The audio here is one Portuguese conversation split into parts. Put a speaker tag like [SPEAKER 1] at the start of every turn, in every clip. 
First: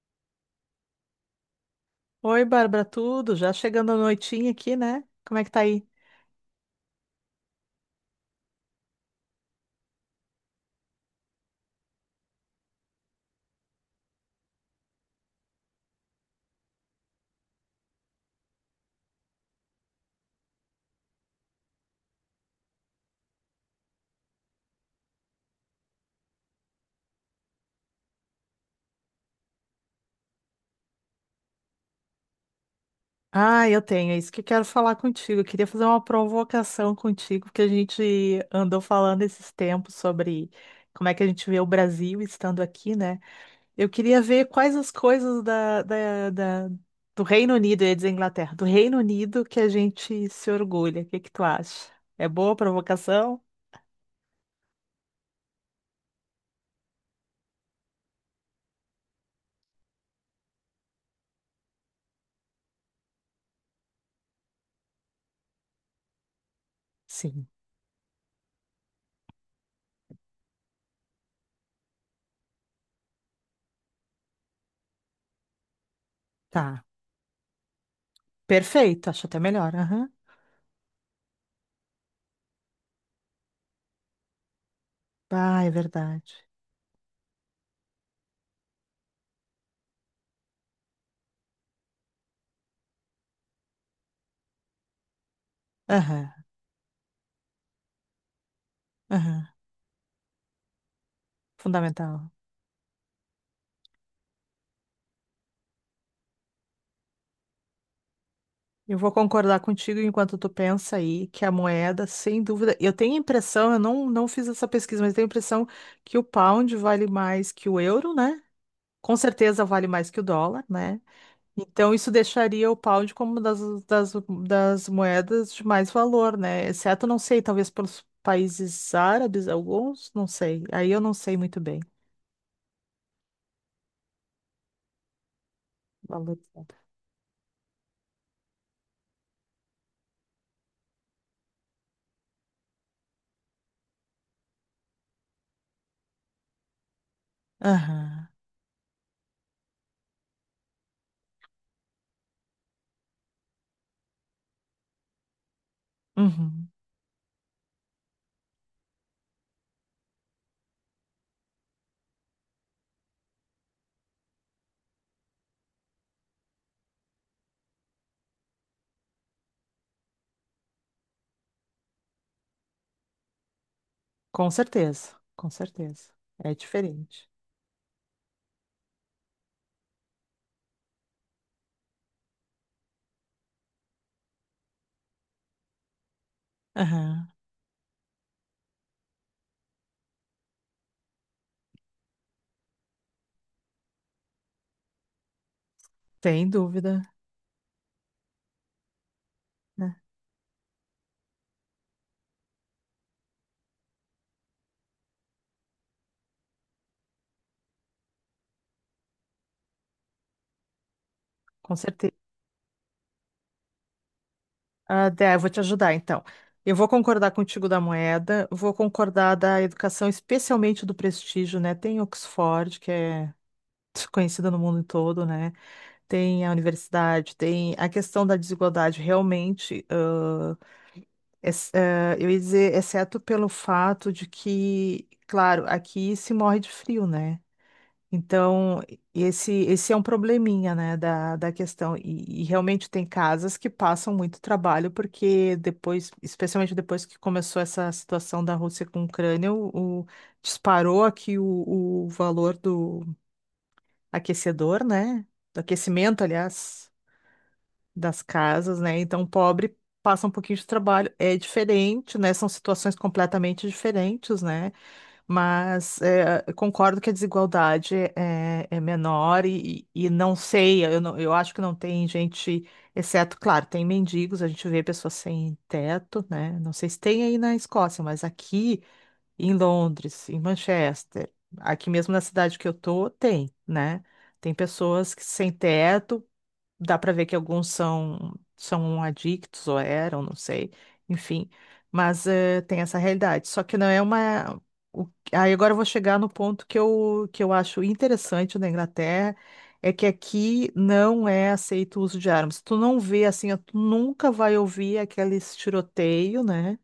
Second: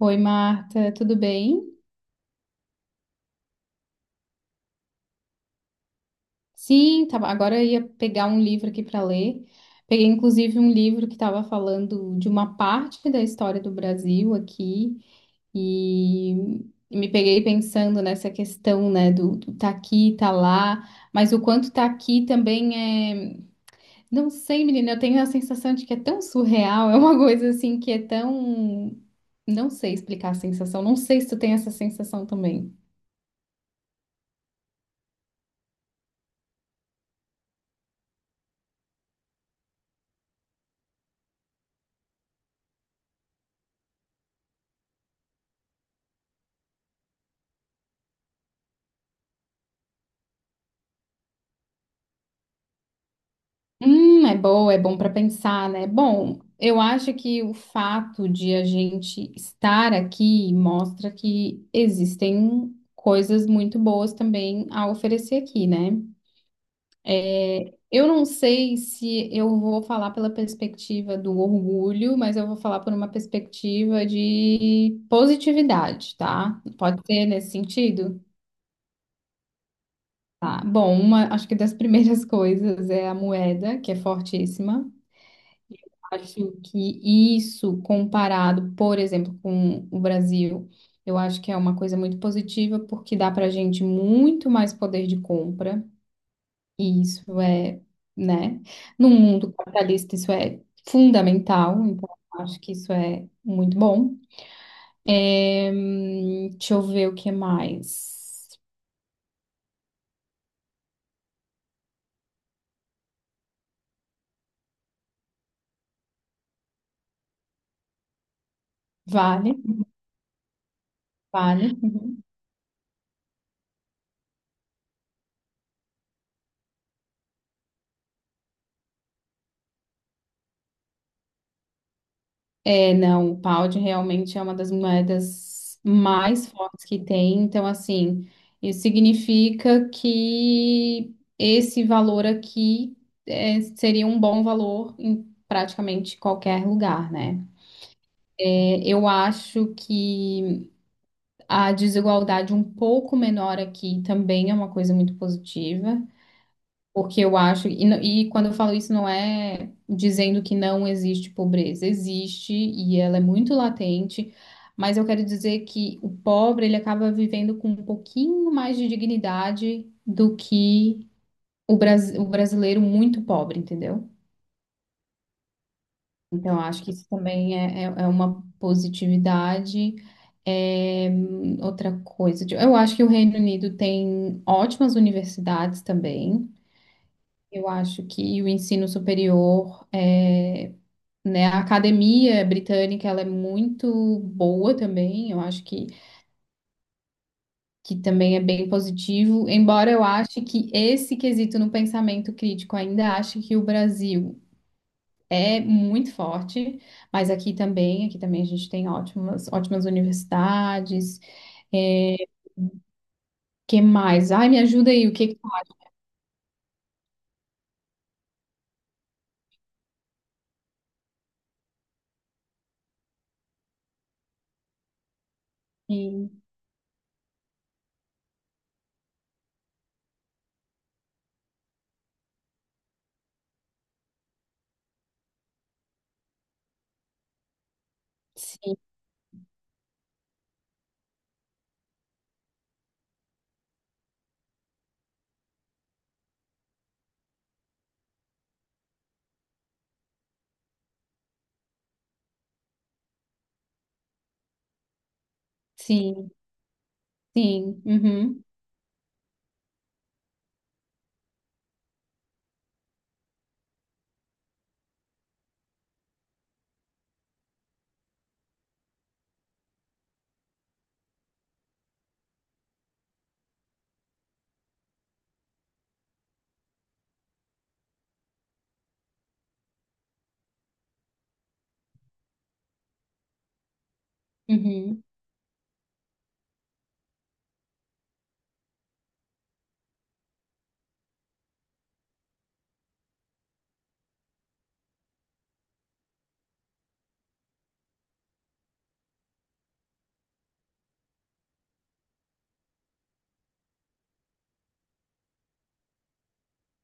[SPEAKER 1] Oi, Marta, tudo bem?
[SPEAKER 2] Oi, Bárbara, tudo? Já chegando a noitinha aqui, né? Como é que tá aí?
[SPEAKER 1] Sim, tava, agora eu ia pegar um livro aqui para ler. Peguei inclusive um livro que estava falando de uma parte da história do Brasil aqui e, me peguei pensando nessa questão, né, do tá aqui, tá lá, mas o quanto tá aqui também é, não sei, menina, eu tenho a sensação de que é tão surreal, é uma coisa assim que é tão, não sei explicar a sensação, não sei se tu tem essa sensação também.
[SPEAKER 2] Ah, eu tenho, é isso que eu quero falar contigo. Eu queria fazer uma provocação contigo, porque a gente andou falando esses tempos sobre como é que a gente vê o Brasil estando aqui, né? Eu queria ver quais as coisas da, da- da- do Reino Unido, eu ia dizer Inglaterra, do Reino Unido que a gente se orgulha. O que que tu acha? É boa a provocação?
[SPEAKER 1] É boa, é bom para pensar, né? Bom, eu acho que o fato de a gente estar aqui mostra que existem coisas muito boas também a oferecer aqui, né?
[SPEAKER 2] Sim.
[SPEAKER 1] É, eu não sei se eu vou falar pela perspectiva do orgulho, mas eu vou falar por uma perspectiva de positividade, tá?
[SPEAKER 2] Tá.
[SPEAKER 1] Pode ser nesse sentido?
[SPEAKER 2] Perfeito, acho até melhor. Aham.
[SPEAKER 1] Tá. Bom, uma, acho que das primeiras coisas é a moeda, que é fortíssima.
[SPEAKER 2] Ah, é verdade.
[SPEAKER 1] Acho que isso, comparado, por exemplo, com o Brasil, eu acho que é uma coisa muito positiva, porque dá para gente muito mais poder de compra,
[SPEAKER 2] Aham.
[SPEAKER 1] e isso é, né? No
[SPEAKER 2] Aham.
[SPEAKER 1] mundo capitalista, isso é fundamental, então
[SPEAKER 2] Fundamental.
[SPEAKER 1] eu acho que isso é muito bom. Deixa eu ver o que mais.
[SPEAKER 2] Eu vou concordar contigo enquanto tu pensa aí que a moeda, sem dúvida, eu tenho a impressão, eu não fiz essa pesquisa, mas eu tenho a impressão que o pound vale mais que o euro, né? Com
[SPEAKER 1] Vale,
[SPEAKER 2] certeza vale mais que o dólar, né?
[SPEAKER 1] vale.
[SPEAKER 2] Então isso
[SPEAKER 1] Uhum.
[SPEAKER 2] deixaria o pound como uma das, das moedas de mais valor, né? Exceto, não sei, talvez pelos países árabes, alguns, não sei. Aí eu não sei muito bem.
[SPEAKER 1] É, não, o pound realmente é uma das moedas mais
[SPEAKER 2] Valorizado.
[SPEAKER 1] fortes que tem. Então, assim, isso significa que esse valor aqui é, seria um bom valor em praticamente qualquer lugar, né?
[SPEAKER 2] Aham.
[SPEAKER 1] É, eu acho que a desigualdade um pouco menor aqui também é uma coisa muito positiva.
[SPEAKER 2] Uhum.
[SPEAKER 1] Porque eu acho, e, e quando eu falo isso, não é dizendo que não existe pobreza, existe e ela é muito latente, mas eu quero dizer que o pobre ele acaba vivendo com um pouquinho mais de dignidade do que o, o brasileiro muito pobre, entendeu?
[SPEAKER 2] Com certeza, com certeza. É
[SPEAKER 1] Então, eu acho que isso
[SPEAKER 2] diferente.
[SPEAKER 1] também é uma positividade. É, outra coisa, eu acho que o Reino Unido tem ótimas universidades também.
[SPEAKER 2] Aham.
[SPEAKER 1] Eu acho que o ensino superior, é, né, a academia britânica, ela é muito boa também, eu acho
[SPEAKER 2] Sem dúvida,
[SPEAKER 1] que também é bem positivo, embora
[SPEAKER 2] né?
[SPEAKER 1] eu ache que esse quesito no pensamento crítico ainda acho que o Brasil é muito forte, mas aqui também a gente tem ótimas, ótimas universidades,
[SPEAKER 2] Com certeza.
[SPEAKER 1] é, que mais? Ai, me ajuda aí,
[SPEAKER 2] Ah,
[SPEAKER 1] o que
[SPEAKER 2] Dé, eu
[SPEAKER 1] que...
[SPEAKER 2] vou te ajudar, então. Eu vou concordar contigo da moeda, vou concordar da educação, especialmente do prestígio, né? Tem Oxford, que é conhecida no mundo todo, né?
[SPEAKER 1] Sim,
[SPEAKER 2] Tem a universidade, tem a questão da desigualdade, realmente, eu ia dizer, exceto pelo fato de que, claro, aqui se morre de frio, né?
[SPEAKER 1] sim,
[SPEAKER 2] Então, esse é um probleminha, né, da questão. E realmente tem casas que passam muito trabalho, porque depois, especialmente depois que começou essa situação da Rússia com a Ucrânia, disparou aqui o valor do aquecedor, né? Do aquecimento,
[SPEAKER 1] sim,
[SPEAKER 2] aliás,
[SPEAKER 1] sim,
[SPEAKER 2] das
[SPEAKER 1] uhum,
[SPEAKER 2] casas, né? Então, o pobre passa um pouquinho de trabalho. É diferente, né? São situações completamente diferentes, né? Mas é, eu concordo que a desigualdade é menor e não sei, eu acho que não tem gente, exceto, claro, tem mendigos, a gente vê pessoas sem teto, né? Não sei se tem aí na Escócia, mas aqui em Londres, em Manchester, aqui mesmo na cidade que eu tô, tem, né? Tem
[SPEAKER 1] uhum,
[SPEAKER 2] pessoas que sem teto, dá para ver que alguns são adictos ou eram, não sei, enfim, mas tem essa realidade. Só que não é o- Aí agora eu vou chegar no ponto que eu acho interessante na Inglaterra, é que aqui não é aceito o uso de armas. Tu não vê assim, ó, tu nunca vai ouvir aqueles tiroteio, né?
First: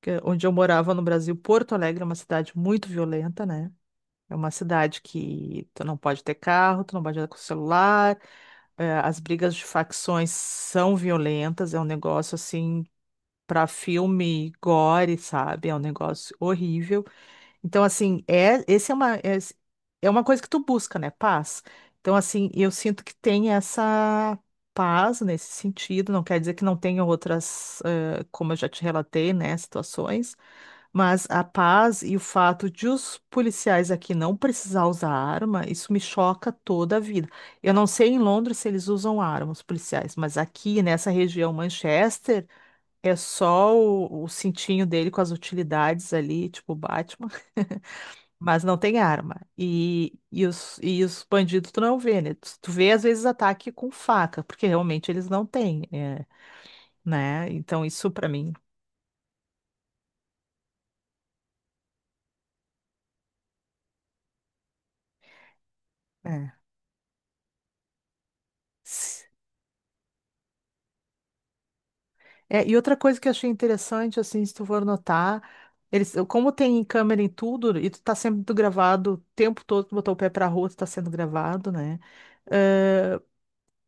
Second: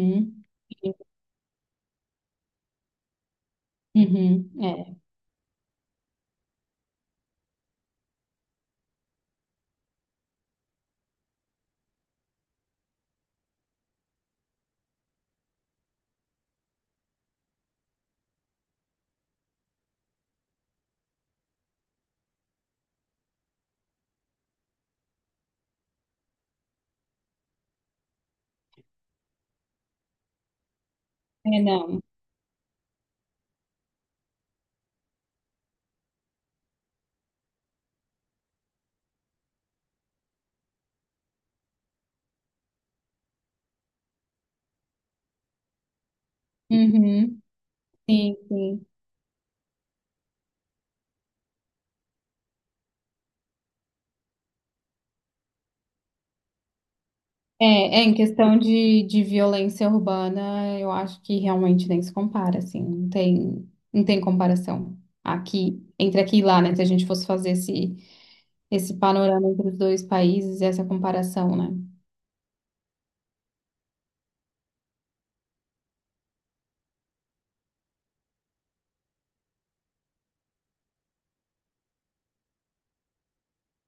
[SPEAKER 2] Onde eu morava no
[SPEAKER 1] Uhum.
[SPEAKER 2] Brasil, Porto Alegre é uma cidade muito violenta, né? É
[SPEAKER 1] Uhum,
[SPEAKER 2] uma
[SPEAKER 1] é,
[SPEAKER 2] cidade que tu não pode ter carro, tu não pode andar com celular, as brigas de facções são violentas, é um negócio assim para filme gore, sabe? É um negócio horrível. Então, assim, esse é uma coisa que tu busca, né? Paz. Então, assim, eu sinto que tem essa paz nesse sentido. Não quer dizer que não tenha outras, como eu já te relatei, né? Situações. Mas a
[SPEAKER 1] é não.
[SPEAKER 2] paz e o fato de os policiais aqui não precisar usar arma, isso me choca toda a vida. Eu não sei em Londres se eles usam arma, os policiais, mas aqui nessa região, Manchester, é só o cintinho dele com as utilidades ali, tipo Batman,
[SPEAKER 1] Uhum, sim,
[SPEAKER 2] mas não
[SPEAKER 1] sim.
[SPEAKER 2] tem arma. E os bandidos tu não vê, né? Tu vê às vezes ataque com faca, porque realmente eles não têm, né?
[SPEAKER 1] É,
[SPEAKER 2] Então
[SPEAKER 1] é,
[SPEAKER 2] isso
[SPEAKER 1] em
[SPEAKER 2] pra mim.
[SPEAKER 1] questão de violência urbana, eu acho que realmente nem se compara, assim, não tem, não tem comparação aqui, entre aqui e
[SPEAKER 2] É.
[SPEAKER 1] lá, né? Se a gente fosse fazer esse, esse panorama entre os dois países, essa comparação, né?
[SPEAKER 2] É, e outra coisa que eu achei interessante, assim, se tu for notar, eles, como tem câmera em tudo, e tu tá sendo gravado o tempo todo, tu botou o pé pra rua, tu tá sendo gravado, né?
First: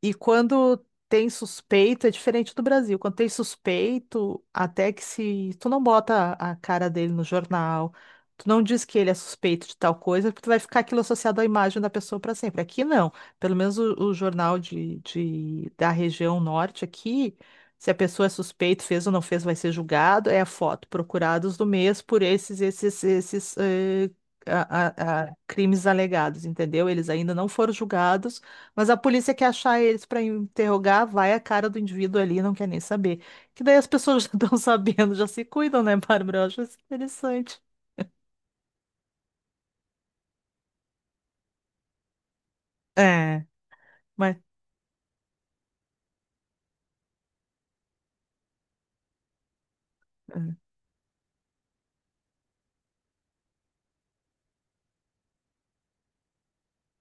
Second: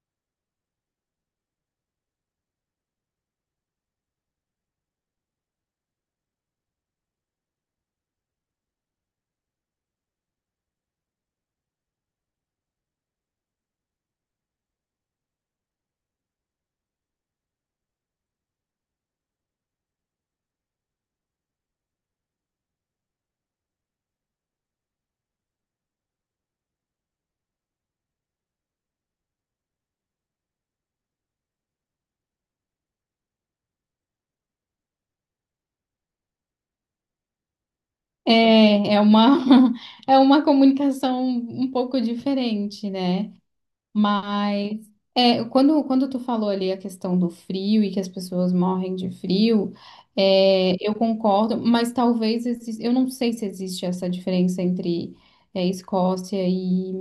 [SPEAKER 2] E quando tem suspeito, é diferente do Brasil. Quando tem suspeito, até que se tu não bota a cara dele no jornal, tu não diz que ele é suspeito de tal coisa, porque tu vai ficar aquilo associado à imagem da pessoa para sempre. Aqui não. Pelo menos o jornal de- da região norte aqui, se a pessoa é suspeita, fez ou não fez, vai ser julgado, é a foto. Procurados do mês por esses, esses, esses, eh, a crimes alegados, entendeu? Eles ainda não foram julgados, mas a polícia quer achar eles para interrogar, vai a cara do indivíduo ali, não quer nem saber. Que daí as pessoas já estão sabendo, já se cuidam, né, Bárbara? Eu acho isso interessante.
[SPEAKER 1] É, é uma, é uma comunicação um pouco diferente, né?
[SPEAKER 2] É, mas.
[SPEAKER 1] Mas é, quando, quando tu falou ali a questão do frio e que as pessoas morrem de frio,
[SPEAKER 2] é,
[SPEAKER 1] é, eu concordo, mas talvez eu não sei se existe essa diferença entre é, Escócia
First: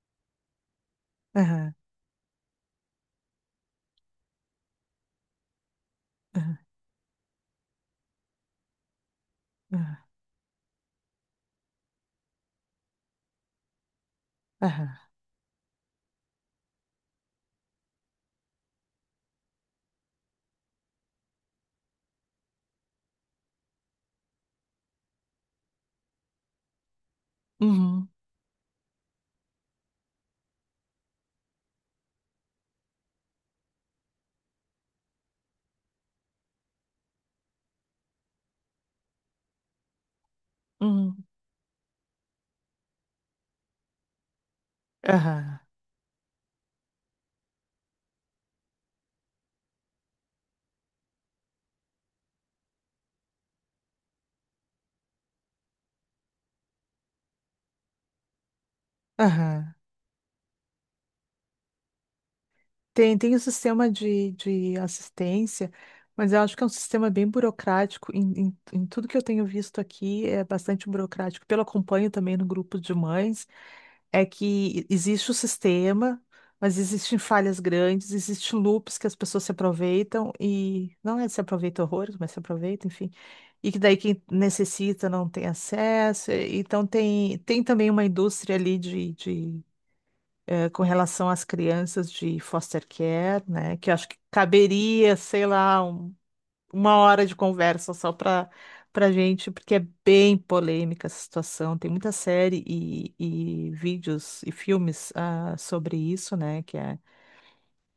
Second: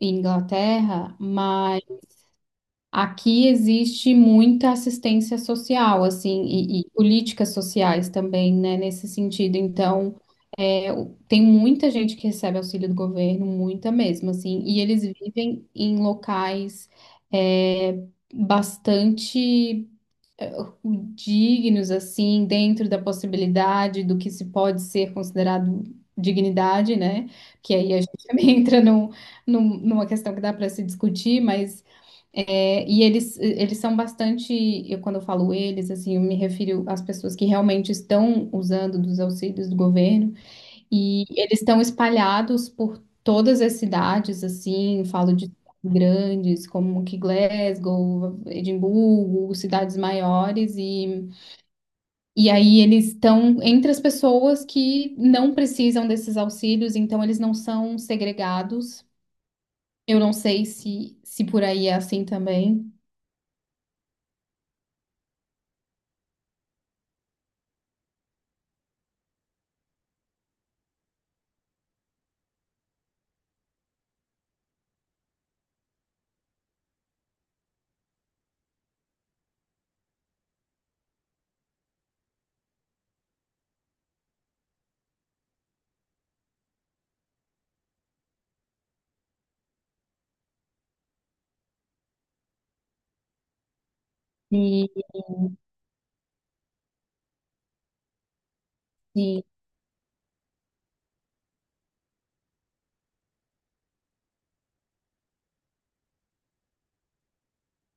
[SPEAKER 1] e Inglaterra,
[SPEAKER 2] Aham,
[SPEAKER 1] mas aqui existe muita assistência social, assim,
[SPEAKER 2] aham,
[SPEAKER 1] e políticas sociais também, né, nesse sentido.
[SPEAKER 2] aham,
[SPEAKER 1] Então tem muita gente que recebe auxílio do governo, muita mesmo, assim, e
[SPEAKER 2] aham.
[SPEAKER 1] eles vivem em locais é, bastante é, dignos, assim, dentro da possibilidade do que se pode ser considerado dignidade, né? Que aí a
[SPEAKER 2] Uhum,
[SPEAKER 1] gente também entra num, numa questão que dá para se discutir, mas é, e eles são bastante, eu quando eu falo eles, assim, eu me refiro às pessoas que realmente estão usando dos auxílios do governo.
[SPEAKER 2] uhum,
[SPEAKER 1] E eles estão espalhados por todas as cidades, assim, falo de
[SPEAKER 2] aham,
[SPEAKER 1] grandes como que Glasgow, Edimburgo, cidades maiores, e aí eles estão entre as pessoas que não precisam desses auxílios, então eles não são segregados.
[SPEAKER 2] aham.
[SPEAKER 1] Eu não sei se, se por aí é assim também.
[SPEAKER 2] Tem, tem o sistema de assistência, mas eu acho que é um sistema bem burocrático. Em tudo que eu tenho visto aqui, é bastante burocrático. Pelo acompanho também no grupo de mães. Que existe o sistema, mas existem falhas grandes, existem loops que as pessoas se aproveitam e não é se aproveita horrores, mas se aproveita, enfim. E que daí quem necessita não tem acesso. Então tem, tem também uma indústria ali de com relação às crianças de foster care, né? Que eu acho que
[SPEAKER 1] E,
[SPEAKER 2] caberia, sei lá, uma hora de conversa só para
[SPEAKER 1] e-
[SPEAKER 2] gente, porque é bem polêmica essa situação. Tem muita série e vídeos e filmes sobre isso, né? Que é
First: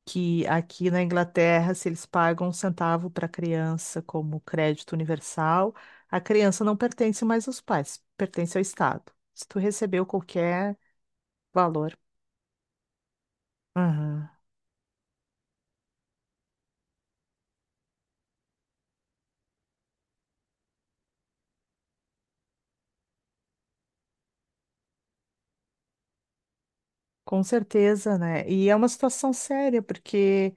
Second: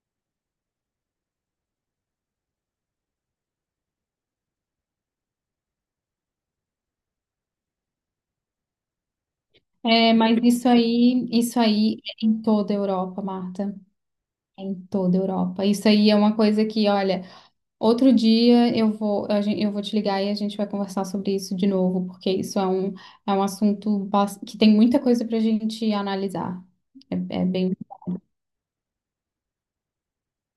[SPEAKER 2] que aqui na Inglaterra, se eles pagam um centavo para a criança como crédito universal, a criança não pertence mais aos pais, pertence ao Estado. Se tu recebeu
[SPEAKER 1] é, mas
[SPEAKER 2] qualquer
[SPEAKER 1] isso
[SPEAKER 2] valor.
[SPEAKER 1] aí é em toda a Europa, Marta.
[SPEAKER 2] Aham.
[SPEAKER 1] É em toda a Europa. Isso aí é uma coisa que, olha. Outro dia eu vou, eu vou te ligar e a gente vai conversar sobre isso de novo, porque isso é um assunto que tem muita coisa para a gente analisar. É,
[SPEAKER 2] Com
[SPEAKER 1] é bem.
[SPEAKER 2] certeza, né? E é uma situação séria, porque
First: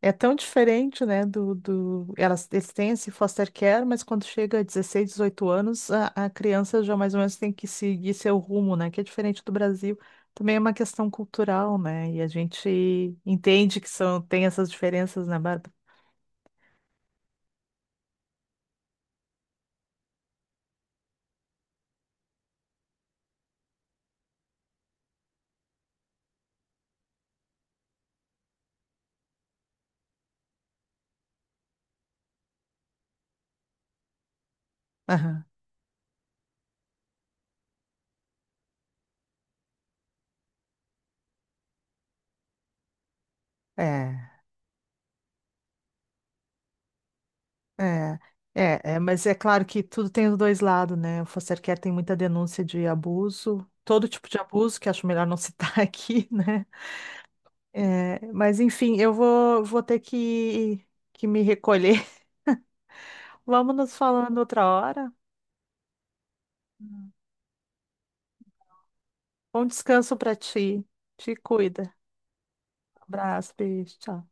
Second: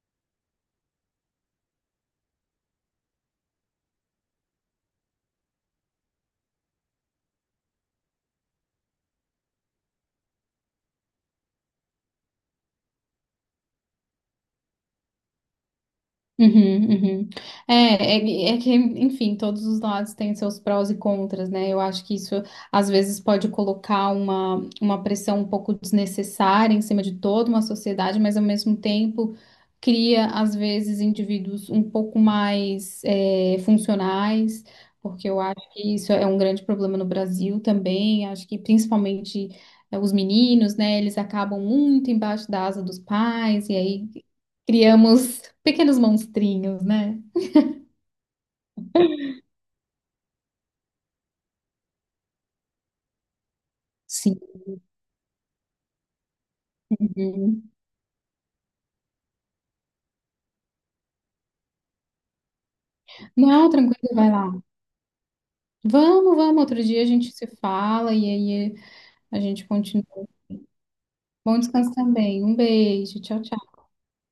[SPEAKER 2] é tão diferente, né, do, do... Elas, eles têm esse foster care, mas quando chega a 16, 18 anos, a criança já mais ou menos tem que seguir seu rumo, né, que é diferente do Brasil. Também é uma questão cultural, né, e a gente entende que são, tem essas diferenças, né, Bárbara?
[SPEAKER 1] Uhum, uhum. É, é, é que, enfim, todos os lados têm seus prós e contras, né? Eu acho que isso às vezes pode colocar uma pressão um pouco desnecessária em cima de toda uma sociedade, mas ao mesmo tempo cria, às vezes, indivíduos um pouco mais é, funcionais, porque eu
[SPEAKER 2] Aham.
[SPEAKER 1] acho que isso é um grande problema no Brasil também. Acho que principalmente. É, os meninos, né? Eles acabam muito embaixo da asa dos pais, e aí
[SPEAKER 2] É,
[SPEAKER 1] criamos pequenos monstrinhos, né?
[SPEAKER 2] é, é, mas é claro que tudo tem os dois lados, né? O foster care tem muita denúncia de abuso, todo tipo de
[SPEAKER 1] Sim.
[SPEAKER 2] abuso, que acho melhor não citar aqui, né?
[SPEAKER 1] Uhum.
[SPEAKER 2] É, mas enfim, eu vou ter que me recolher.
[SPEAKER 1] Não,
[SPEAKER 2] Vamos nos
[SPEAKER 1] tranquilo, vai
[SPEAKER 2] falando
[SPEAKER 1] lá.
[SPEAKER 2] outra hora.
[SPEAKER 1] Vamos, vamos. Outro dia a gente se fala e aí a
[SPEAKER 2] Bom
[SPEAKER 1] gente
[SPEAKER 2] descanso
[SPEAKER 1] continua.
[SPEAKER 2] para ti. Te
[SPEAKER 1] Bom descanso
[SPEAKER 2] cuida.
[SPEAKER 1] também. Um beijo. Tchau,
[SPEAKER 2] Abraço,
[SPEAKER 1] tchau.
[SPEAKER 2] beijo, tchau.